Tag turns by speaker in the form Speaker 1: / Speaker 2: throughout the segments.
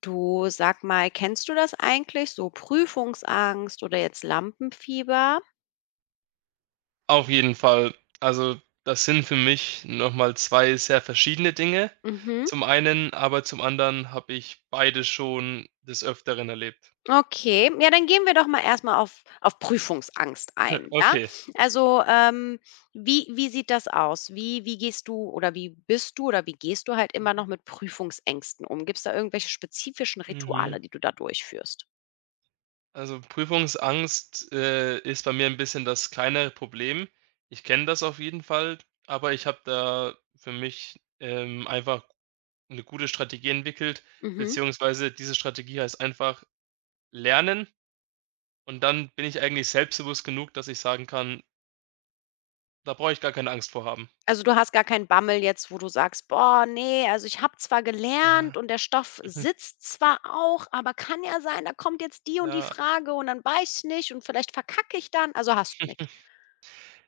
Speaker 1: Du, sag mal, kennst du das eigentlich, so Prüfungsangst oder jetzt Lampenfieber?
Speaker 2: Auf jeden Fall. Also, das sind für mich nochmal 2 sehr verschiedene Dinge
Speaker 1: Mhm.
Speaker 2: zum einen, aber zum anderen habe ich beide schon des Öfteren erlebt.
Speaker 1: Okay, ja, dann gehen wir doch mal erst mal auf Prüfungsangst ein, ja?
Speaker 2: Okay.
Speaker 1: Also, ähm, wie sieht das aus? Wie gehst du oder wie bist du oder wie gehst du halt immer noch mit Prüfungsängsten um? Gibt es da irgendwelche spezifischen
Speaker 2: Mhm.
Speaker 1: Rituale, die du da durchführst?
Speaker 2: Also, Prüfungsangst, ist bei mir ein bisschen das kleinere Problem. Ich kenne das auf jeden Fall, aber ich habe da für mich, einfach eine gute Strategie entwickelt,
Speaker 1: Mhm.
Speaker 2: beziehungsweise diese Strategie heißt einfach lernen, und dann bin ich eigentlich selbstbewusst genug, dass ich sagen kann: Da brauche ich gar keine Angst vor haben.
Speaker 1: Also, du hast gar keinen Bammel jetzt, wo du sagst: „Boah, nee, also ich habe zwar gelernt
Speaker 2: Ja,
Speaker 1: und der Stoff
Speaker 2: mhm,
Speaker 1: sitzt zwar auch, aber kann ja sein, da kommt jetzt die und die
Speaker 2: ja.
Speaker 1: Frage und dann weiß ich nicht und vielleicht verkacke ich dann.“ Also, hast du nicht.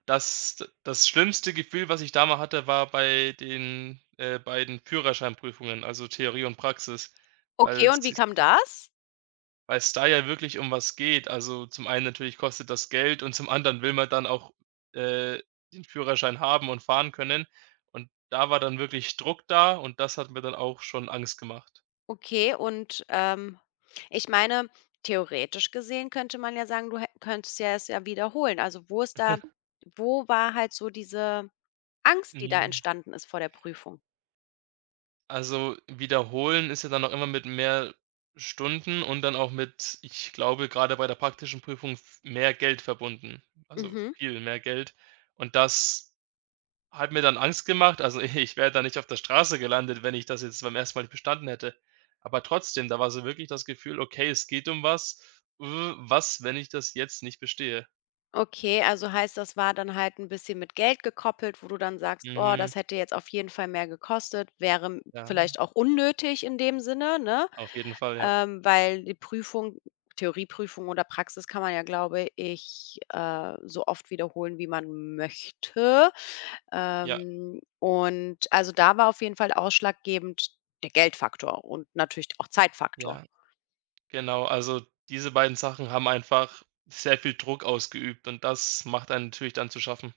Speaker 2: Das das schlimmste Gefühl, was ich da mal hatte, war bei den, beiden Führerscheinprüfungen, also Theorie und Praxis,
Speaker 1: Okay,
Speaker 2: weil's
Speaker 1: und wie
Speaker 2: si
Speaker 1: kam das?
Speaker 2: weil's da ja wirklich um was geht. Also, zum einen natürlich kostet das Geld und zum anderen will man dann auch, äh, den Führerschein haben und fahren können. Und da war dann wirklich Druck da, und das hat mir dann auch schon Angst gemacht.
Speaker 1: Okay, und ich meine, theoretisch gesehen könnte man ja sagen, du hä könntest ja es ja wiederholen. Also, wo ist da, wo war halt so diese Angst, die da
Speaker 2: Mhm.
Speaker 1: entstanden ist vor der Prüfung?
Speaker 2: Also, wiederholen ist ja dann auch immer mit mehr Stunden und dann auch mit, ich glaube, gerade bei der praktischen Prüfung f mehr Geld verbunden, also
Speaker 1: Mhm.
Speaker 2: viel mehr Geld. Und das hat mir dann Angst gemacht. Also, ich wäre da nicht auf der Straße gelandet, wenn ich das jetzt beim ersten Mal nicht bestanden hätte. Aber trotzdem, da war so wirklich das Gefühl: „Okay, es geht um was. Was, wenn ich das jetzt nicht bestehe?“
Speaker 1: Okay, also heißt, das war dann halt ein bisschen mit Geld gekoppelt, wo du dann sagst: „Oh,
Speaker 2: Mhm,
Speaker 1: das hätte jetzt auf jeden Fall mehr gekostet.“ Wäre m
Speaker 2: ja,
Speaker 1: vielleicht auch unnötig in dem Sinne, ne?
Speaker 2: auf jeden Fall, ja.
Speaker 1: Weil die Prüfung Theorieprüfung oder Praxis kann man ja, glaube ich, so oft wiederholen, wie man möchte.
Speaker 2: Ja,
Speaker 1: Und also, da war auf jeden Fall ausschlaggebend der Geldfaktor und natürlich auch Zeitfaktor.
Speaker 2: ja. Genau, also diese beiden Sachen haben einfach sehr viel Druck ausgeübt, und das macht einem natürlich dann zu schaffen.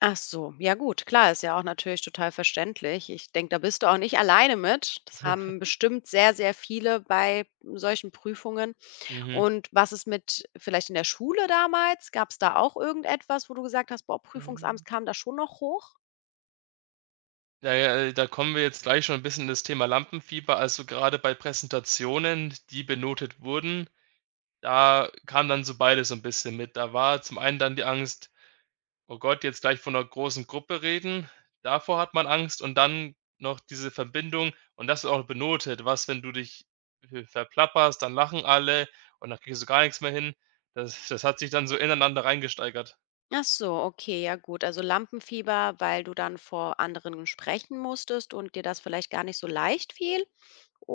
Speaker 1: Ach so, ja gut, klar, ist ja auch natürlich total verständlich. Ich denke, da bist du auch nicht alleine mit. Das haben bestimmt sehr, sehr viele bei solchen Prüfungen.
Speaker 2: Mhm.
Speaker 1: Und was ist mit vielleicht in der Schule damals? Gab es da auch irgendetwas, wo du gesagt hast: „Boah, Prüfungsangst
Speaker 2: Ähm,
Speaker 1: kam da schon noch hoch?“
Speaker 2: ja, ja, da kommen wir jetzt gleich schon ein bisschen in das Thema Lampenfieber. Also, gerade bei Präsentationen, die benotet wurden, da kam dann so beides so 'n bisschen mit. Da war zum einen dann die Angst: Oh Gott, jetzt gleich von einer großen Gruppe reden. Davor hat man Angst, und dann noch diese Verbindung, und das wird auch benotet. Was, wenn du dich v verplapperst, dann lachen alle und dann kriegst du gar nichts mehr hin. Das hat sich dann so ineinander reingesteigert.
Speaker 1: Ach so, okay, ja gut. Also Lampenfieber, weil du dann vor anderen sprechen musstest und dir das vielleicht gar nicht so leicht fiel?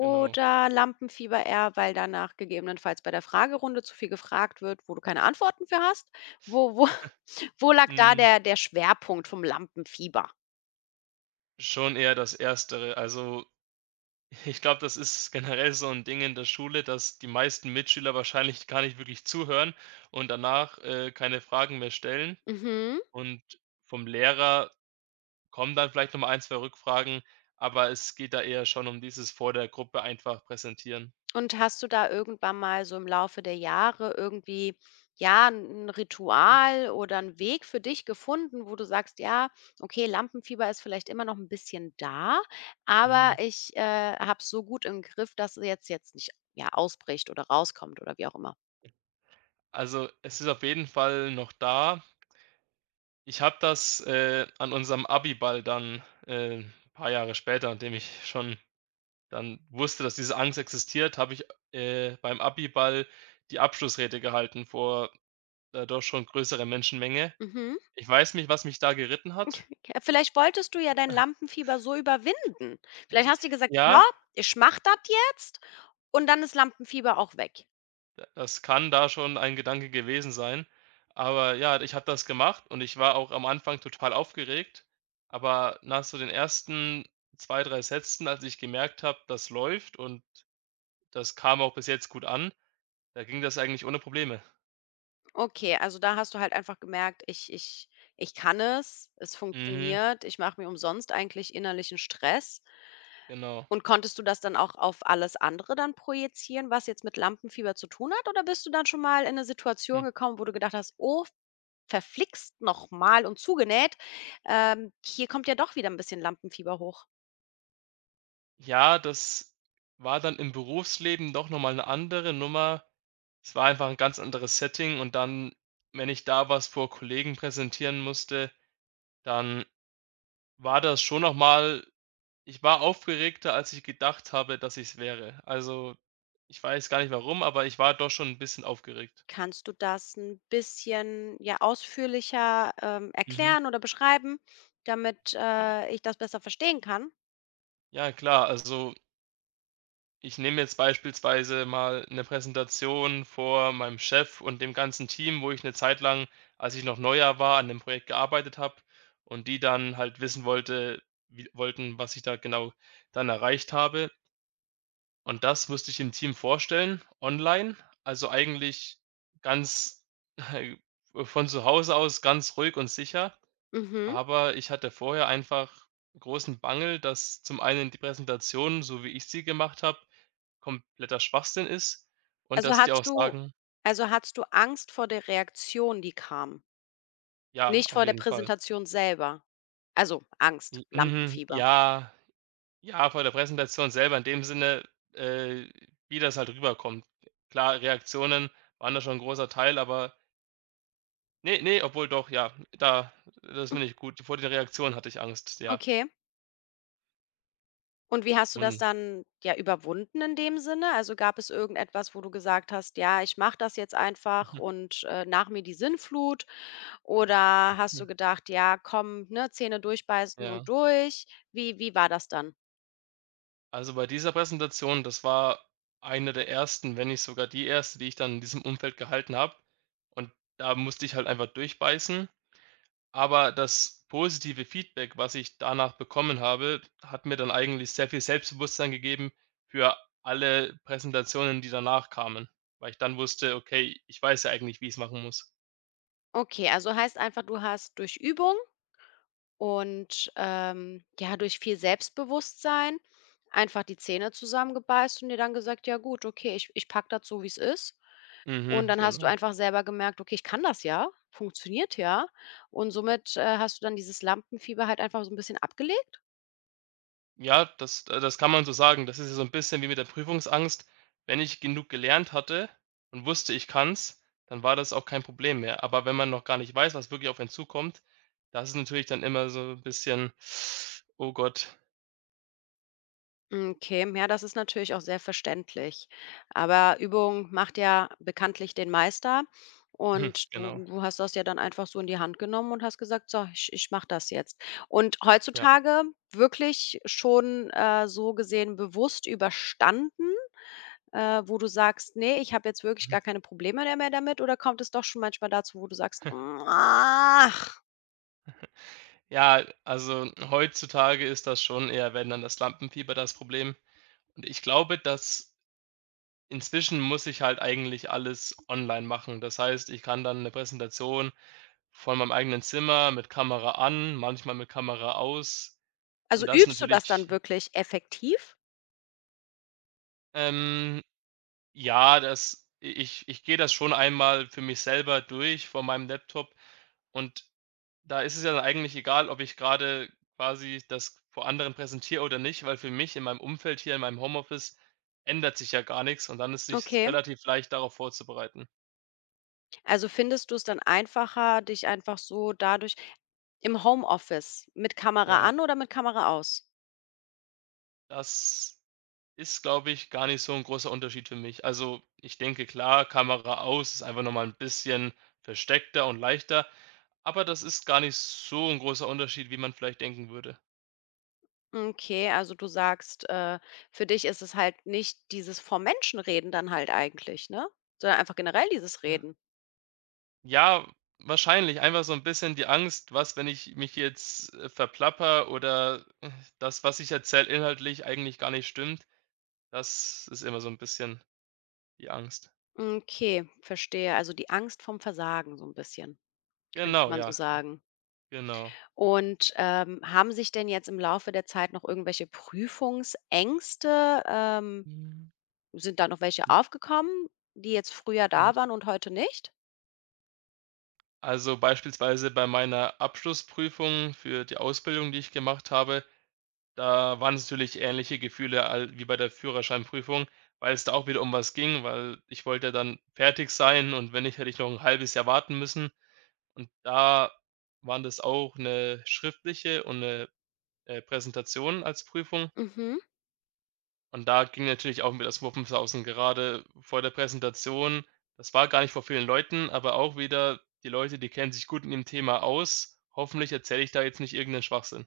Speaker 2: Genau.
Speaker 1: Lampenfieber eher, weil danach gegebenenfalls bei der Fragerunde zu viel gefragt wird, wo du keine Antworten für hast? Wo, wo, wo lag da
Speaker 2: Hm,
Speaker 1: der Schwerpunkt vom Lampenfieber?
Speaker 2: schon eher das Erstere. Also, ich glaube, das ist generell so ein Ding in der Schule, dass die meisten Mitschüler wahrscheinlich gar nicht wirklich zuhören und danach, keine Fragen mehr stellen.
Speaker 1: Mhm.
Speaker 2: Und vom Lehrer kommen dann vielleicht noch mal 1, 2 Rückfragen, aber es geht da eher schon um dieses vor der Gruppe einfach präsentieren.
Speaker 1: Und hast du da irgendwann mal so im Laufe der Jahre irgendwie, ja, ein Ritual oder einen Weg für dich gefunden, wo du sagst: „Ja, okay, Lampenfieber ist vielleicht immer noch ein bisschen da, aber
Speaker 2: Mhm.
Speaker 1: ich, habe es so gut im Griff, dass es jetzt nicht, ja, ausbricht oder rauskommt“ oder wie auch immer?
Speaker 2: Also, es ist auf jeden Fall noch da. Ich habe das, an unserem Abiball dann, ein paar Jahre später, an dem ich schon dann wusste, dass diese Angst existiert, habe ich, beim Abiball die Abschlussrede gehalten vor, doch schon größerer Menschenmenge.
Speaker 1: Mhm.
Speaker 2: Ich weiß nicht, was mich da geritten hat.
Speaker 1: K Vielleicht wolltest du ja dein Lampenfieber so überwinden. Vielleicht hast du dir gesagt: „Ja,
Speaker 2: Ja.
Speaker 1: ich mach das jetzt und dann ist Lampenfieber auch weg.“
Speaker 2: Das kann da schon ein Gedanke gewesen sein. Aber ja, ich habe das gemacht, und ich war auch am Anfang total aufgeregt. Aber nach so den ersten 2, 3 Sätzen, als ich gemerkt habe, das läuft und das kam auch bis jetzt gut an, da ging das eigentlich ohne Probleme.
Speaker 1: Okay, also da hast du halt einfach gemerkt: Ich kann es, es
Speaker 2: Mhm,
Speaker 1: funktioniert, ich mache mir umsonst eigentlich innerlichen Stress.“
Speaker 2: genau.
Speaker 1: Und konntest du das dann auch auf alles andere dann projizieren, was jetzt mit Lampenfieber zu tun hat? Oder bist du dann schon mal in eine
Speaker 2: Hm.
Speaker 1: Situation gekommen, wo du gedacht hast: „Oh, verflixt nochmal und zugenäht, hier kommt ja doch wieder ein bisschen Lampenfieber hoch.“
Speaker 2: Ja, das war dann im Berufsleben doch noch mal 'ne andere Nummer. Es war einfach ein ganz anderes Setting, und dann, wenn ich da was vor Kollegen präsentieren musste, dann war das schon noch mal. Ich war aufgeregter, als ich gedacht habe, dass ich es wäre. Also, ich weiß gar nicht warum, aber ich war doch schon ein bisschen aufgeregt.
Speaker 1: Kannst du das ein bisschen, ja, ausführlicher,
Speaker 2: Mhm.
Speaker 1: erklären oder beschreiben, damit, ich das besser verstehen kann?
Speaker 2: Ja klar, also, ich nehme jetzt beispielsweise mal eine Präsentation vor meinem Chef und dem ganzen Team, wo ich eine Zeit lang, als ich noch neuer war, an dem Projekt gearbeitet habe und die dann halt wissen wollte wie wollten, was ich da genau dann erreicht habe. Und das müsste ich dem Team vorstellen, online. Also, eigentlich ganz von zu Hause aus ganz ruhig und sicher.
Speaker 1: Mhm.
Speaker 2: Aber ich hatte vorher einfach großen Bangel, dass zum einen die Präsentation, so wie ich sie gemacht habe, kompletter Schwachsinn ist und
Speaker 1: Also,
Speaker 2: dass die auch
Speaker 1: hattest du
Speaker 2: sagen
Speaker 1: also, hattest du Angst vor der Reaktion, die kam?
Speaker 2: ja,
Speaker 1: Nicht
Speaker 2: auf
Speaker 1: vor der
Speaker 2: jeden Fall.
Speaker 1: Präsentation selber? Also, Angst,
Speaker 2: J Mhm,
Speaker 1: Lampenfieber.
Speaker 2: ja, ja, vor der Präsentation selber in dem Sinne, äh, wie das halt rüberkommt. Klar, Reaktionen waren da schon ein großer Teil, aber ne, ne, obwohl doch, ja, da das finde ich gut. Vor der Reaktion hatte ich Angst, ja.
Speaker 1: Okay. Und wie hast du das
Speaker 2: Und
Speaker 1: dann, ja, überwunden in dem Sinne? Also, gab es irgendetwas, wo du gesagt hast: „Ja, ich mache das jetzt einfach und, nach mir die Sinnflut“? Oder hast du gedacht: „Ja, komm, ne, Zähne durchbeißen
Speaker 2: ja,
Speaker 1: und durch“? Wie war das dann?
Speaker 2: also bei dieser Präsentation, das war eine der ersten, wenn nicht sogar die erste, die ich dann in diesem Umfeld gehalten habe. Und da musste ich halt einfach durchbeißen. Aber das positive Feedback, was ich danach bekommen habe, hat mir dann eigentlich sehr viel Selbstbewusstsein gegeben für alle Präsentationen, die danach kamen, weil ich dann wusste: „Okay, ich weiß ja eigentlich, wie ich es machen muss.“
Speaker 1: Okay, also heißt einfach, du hast durch Übung und, ja, durch viel Selbstbewusstsein einfach die Zähne zusammengebeißt und dir dann gesagt: „Ja gut, okay, ich ich pack das so, wie es ist.“ Und
Speaker 2: Mhm,
Speaker 1: dann hast du
Speaker 2: genau.
Speaker 1: einfach selber gemerkt: „Okay, ich kann das ja, funktioniert ja.“ Und somit, hast du dann dieses Lampenfieber halt einfach so ein bisschen abgelegt?
Speaker 2: Ja, das das kann man so sagen. Das ist ja so ein bisschen wie mit der Prüfungsangst. Wenn ich genug gelernt hatte und wusste, ich kann's, dann war das auch kein Problem mehr. Aber wenn man noch gar nicht weiß, was wirklich auf einen zukommt, das ist natürlich dann immer so ein bisschen: „Oh Gott.“
Speaker 1: Hm, okay, ja, das ist natürlich auch sehr verständlich. Aber Übung macht ja bekanntlich den Meister
Speaker 2: Mhm,
Speaker 1: und
Speaker 2: genau,
Speaker 1: du hast das ja dann einfach so in die Hand genommen und hast gesagt: „So, ich ich mache das jetzt.“ Und
Speaker 2: ja.
Speaker 1: heutzutage wirklich schon, so gesehen bewusst überstanden, wo du sagst: „Nee, ich habe jetzt wirklich
Speaker 2: Mhm.
Speaker 1: gar keine Probleme da mehr damit“, oder kommt es doch schon manchmal dazu, wo du sagst: „Ach?“
Speaker 2: Ja, also heutzutage ist das schon eher, wenn dann, das Lampenfieber das Problem. Und ich glaube, dass inzwischen muss ich halt eigentlich alles online machen. Das heißt, ich kann dann eine Präsentation vor meinem eigenen Zimmer mit Kamera an, manchmal mit Kamera aus. Und
Speaker 1: Also,
Speaker 2: das
Speaker 1: übst du das dann
Speaker 2: natürlich
Speaker 1: wirklich effektiv?
Speaker 2: ähm, ja, das i ich ich gehe das schon einmal für mich selber durch vor meinem Laptop, und da ist es ja dann eigentlich egal, ob ich gerade quasi das vor anderen präsentiere oder nicht, weil für mich in meinem Umfeld hier in meinem Homeoffice ändert sich ja gar nichts, und dann ist es sich
Speaker 1: Okay.
Speaker 2: relativ leicht, darauf vorzubereiten.
Speaker 1: Also, findest du es dann einfacher, dich einfach so dadurch im Homeoffice, mit Kamera
Speaker 2: Ja,
Speaker 1: an oder mit Kamera aus?
Speaker 2: das ist, glaube ich, gar nicht so ein großer Unterschied für mich. Also, ich denke, klar, Kamera aus ist einfach noch mal 'n bisschen versteckter und leichter, aber das ist gar nicht so ein großer Unterschied, wie man vielleicht denken würde.
Speaker 1: Okay, also du sagst, für dich ist es halt nicht dieses vor Menschen reden dann halt eigentlich, ne? Sondern einfach generell dieses
Speaker 2: Ja.
Speaker 1: Reden.
Speaker 2: Ja, wahrscheinlich einfach so ein bisschen die Angst: „Was, wenn ich mich jetzt, verplappere oder, das, was ich erzähle, inhaltlich eigentlich gar nicht stimmt?“ Das ist immer so ein bisschen die Angst.
Speaker 1: Okay, verstehe. Also die Angst vom Versagen so ein bisschen, könnte
Speaker 2: Genau,
Speaker 1: man so
Speaker 2: ja,
Speaker 1: sagen.
Speaker 2: genau.
Speaker 1: Und, haben sich denn jetzt im Laufe der Zeit noch irgendwelche Prüfungsängste,
Speaker 2: Mhm.
Speaker 1: sind da noch welche
Speaker 2: Hm,
Speaker 1: aufgekommen, die jetzt früher
Speaker 2: ja.
Speaker 1: da waren und heute nicht?
Speaker 2: Also beispielsweise bei meiner Abschlussprüfung für die Ausbildung, die ich gemacht habe, da waren es natürlich ähnliche Gefühle wie bei der Führerscheinprüfung, weil es da auch wieder um was ging, weil ich wollte dann fertig sein, und wenn nicht, hätte ich noch ein halbes Jahr warten müssen. Und da waren das auch eine schriftliche und eine Präsentation als Prüfung.
Speaker 1: Mhm.
Speaker 2: Und da ging natürlich auch mir das Muffensausen gerade vor der Präsentation. Das war gar nicht vor vielen Leuten, aber auch wieder die Leute, die kennen sich gut in dem Thema aus. Hoffentlich erzähle ich da jetzt nicht irgendeinen Schwachsinn.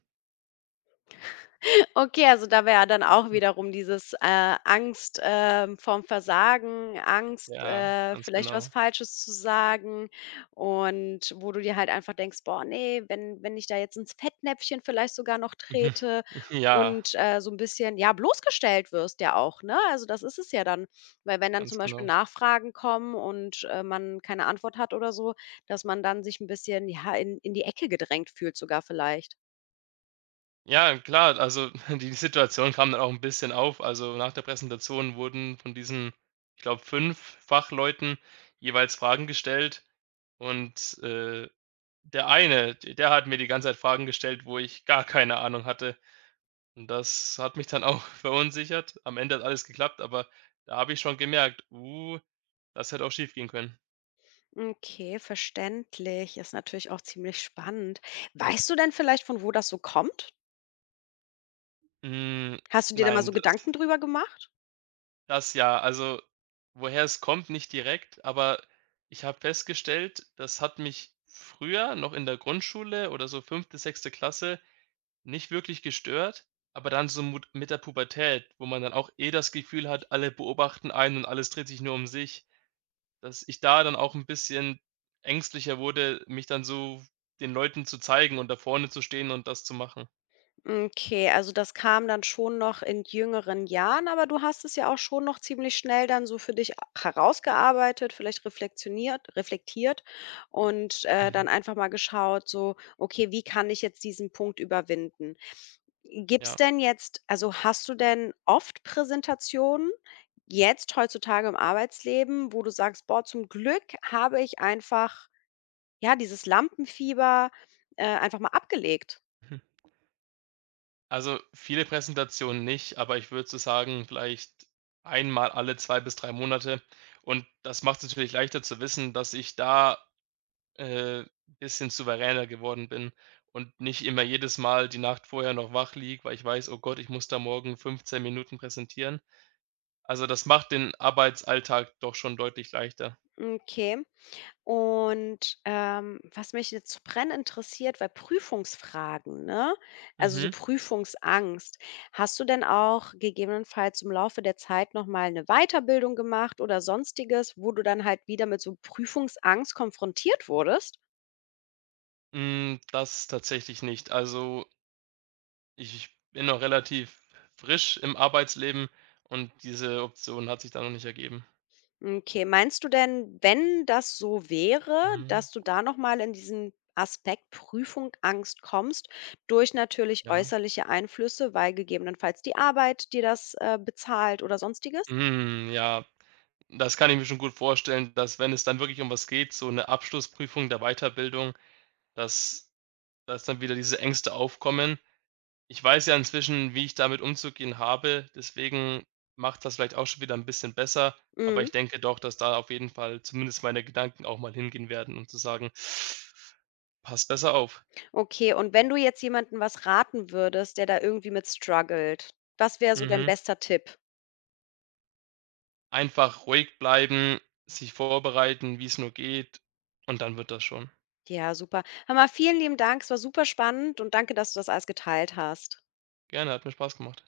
Speaker 1: Okay, also da wäre dann auch wiederum dieses, Angst, vorm Versagen, Angst,
Speaker 2: Ja, ganz
Speaker 1: vielleicht was
Speaker 2: genau.
Speaker 1: Falsches zu sagen und wo du dir halt einfach denkst: „Boah, nee, wenn ich da jetzt ins Fettnäpfchen vielleicht sogar noch
Speaker 2: Mhm.
Speaker 1: trete“
Speaker 2: Ja,
Speaker 1: und, so ein bisschen, ja, bloßgestellt wirst ja auch, ne? Also, das ist es ja dann, weil wenn dann zum
Speaker 2: ganz
Speaker 1: Beispiel
Speaker 2: genau.
Speaker 1: Nachfragen kommen und, man keine Antwort hat oder so, dass man dann sich ein bisschen, ja, in die Ecke gedrängt fühlt sogar vielleicht.
Speaker 2: Ja, klar, also die Situation kam dann auch ein bisschen auf. Also, nach der Präsentation wurden von diesen, ich glaube, 5 Fachleuten jeweils Fragen gestellt, und, der eine, d der hat mir die ganze Zeit Fragen gestellt, wo ich gar keine Ahnung hatte. Und das hat mich dann auch verunsichert. Am Ende hat alles geklappt, aber da habe ich schon gemerkt: das hätte auch schiefgehen können.“
Speaker 1: Okay, verständlich. Ist natürlich auch ziemlich spannend. Weißt du denn vielleicht, von wo das so kommt?
Speaker 2: Hm,
Speaker 1: Hast du dir da mal
Speaker 2: nein,
Speaker 1: so
Speaker 2: das
Speaker 1: Gedanken drüber gemacht?
Speaker 2: das ja. Also, woher es kommt, nicht direkt, aber ich habe festgestellt, das hat mich früher noch in der Grundschule oder so fünfte, sechste Klasse nicht wirklich gestört, aber dann so mut mit der Pubertät, wo man dann auch eh das Gefühl hat, alle beobachten einen und alles dreht sich nur um sich, dass ich da dann auch ein bisschen ängstlicher wurde, mich dann so den Leuten zu zeigen und da vorne zu stehen und das zu machen.
Speaker 1: Okay, also das kam dann schon noch in jüngeren Jahren, aber du hast es ja auch schon noch ziemlich schnell dann so für dich herausgearbeitet, vielleicht reflektioniert, reflektiert und dann
Speaker 2: Mhm.
Speaker 1: einfach mal geschaut, so, okay, wie kann ich jetzt diesen Punkt überwinden? Gibt's
Speaker 2: Ja.
Speaker 1: denn jetzt, also hast du denn oft Präsentationen? Jetzt heutzutage im Arbeitsleben, wo du sagst: „Boah, zum Glück habe ich einfach, ja, dieses Lampenfieber, einfach mal abgelegt.“
Speaker 2: Mhm. Also, viele Präsentationen nicht, aber ich würde so sagen, vielleicht einmal alle 2 bis 3 Monate, und das macht es natürlich leichter zu wissen, dass ich da Äh, bisschen souveräner geworden bin und nicht immer jedes Mal die Nacht vorher noch wach liege, weil ich weiß: „Oh Gott, ich muss da morgen 15 Minuten präsentieren.“ Also, das macht den Arbeitsalltag doch schon deutlich leichter.
Speaker 1: Okay. Und, was mich jetzt zu brennend interessiert, weil Prüfungsfragen, ne? Also, so
Speaker 2: Mhm.
Speaker 1: Prüfungsangst. Hast du denn auch gegebenenfalls im Laufe der Zeit noch mal 'ne Weiterbildung gemacht oder Sonstiges, wo du dann halt wieder mit so Prüfungsangst konfrontiert wurdest?
Speaker 2: Hm, das tatsächlich nicht. Also, ich bin noch relativ frisch im Arbeitsleben, und diese Option hat sich da noch nicht ergeben.
Speaker 1: Okay, meinst du denn, wenn das so wäre,
Speaker 2: Mhm,
Speaker 1: dass du da noch mal in diesen Aspekt Prüfung Angst kommst, durch natürlich
Speaker 2: ja.
Speaker 1: äußerliche Einflüsse, weil gegebenenfalls die Arbeit dir das, bezahlt oder Sonstiges?
Speaker 2: Hm, ja, das kann ich mir schon gut vorstellen, dass, wenn es dann wirklich um was geht, so eine Abschlussprüfung der Weiterbildung, dass dass dann wieder diese Ängste aufkommen. Ich weiß ja inzwischen, wie ich damit umzugehen habe, deswegen macht das vielleicht auch schon wieder ein bisschen besser, aber
Speaker 1: Mhm.
Speaker 2: ich denke doch, dass da auf jeden Fall zumindest meine Gedanken auch mal hingehen werden, um zu sagen: „Pass besser auf.“
Speaker 1: Okay, und wenn du jetzt jemandem was raten würdest, der da irgendwie mit struggelt, was wäre so dein
Speaker 2: Mhm.
Speaker 1: bester Tipp?
Speaker 2: Einfach ruhig bleiben, sich vorbereiten, wie es nur geht, und dann wird das schon.
Speaker 1: Ja, super. Hör mal, vielen lieben Dank. Es war super spannend und danke, dass du das alles geteilt hast.
Speaker 2: Gerne, hat mir Spaß gemacht.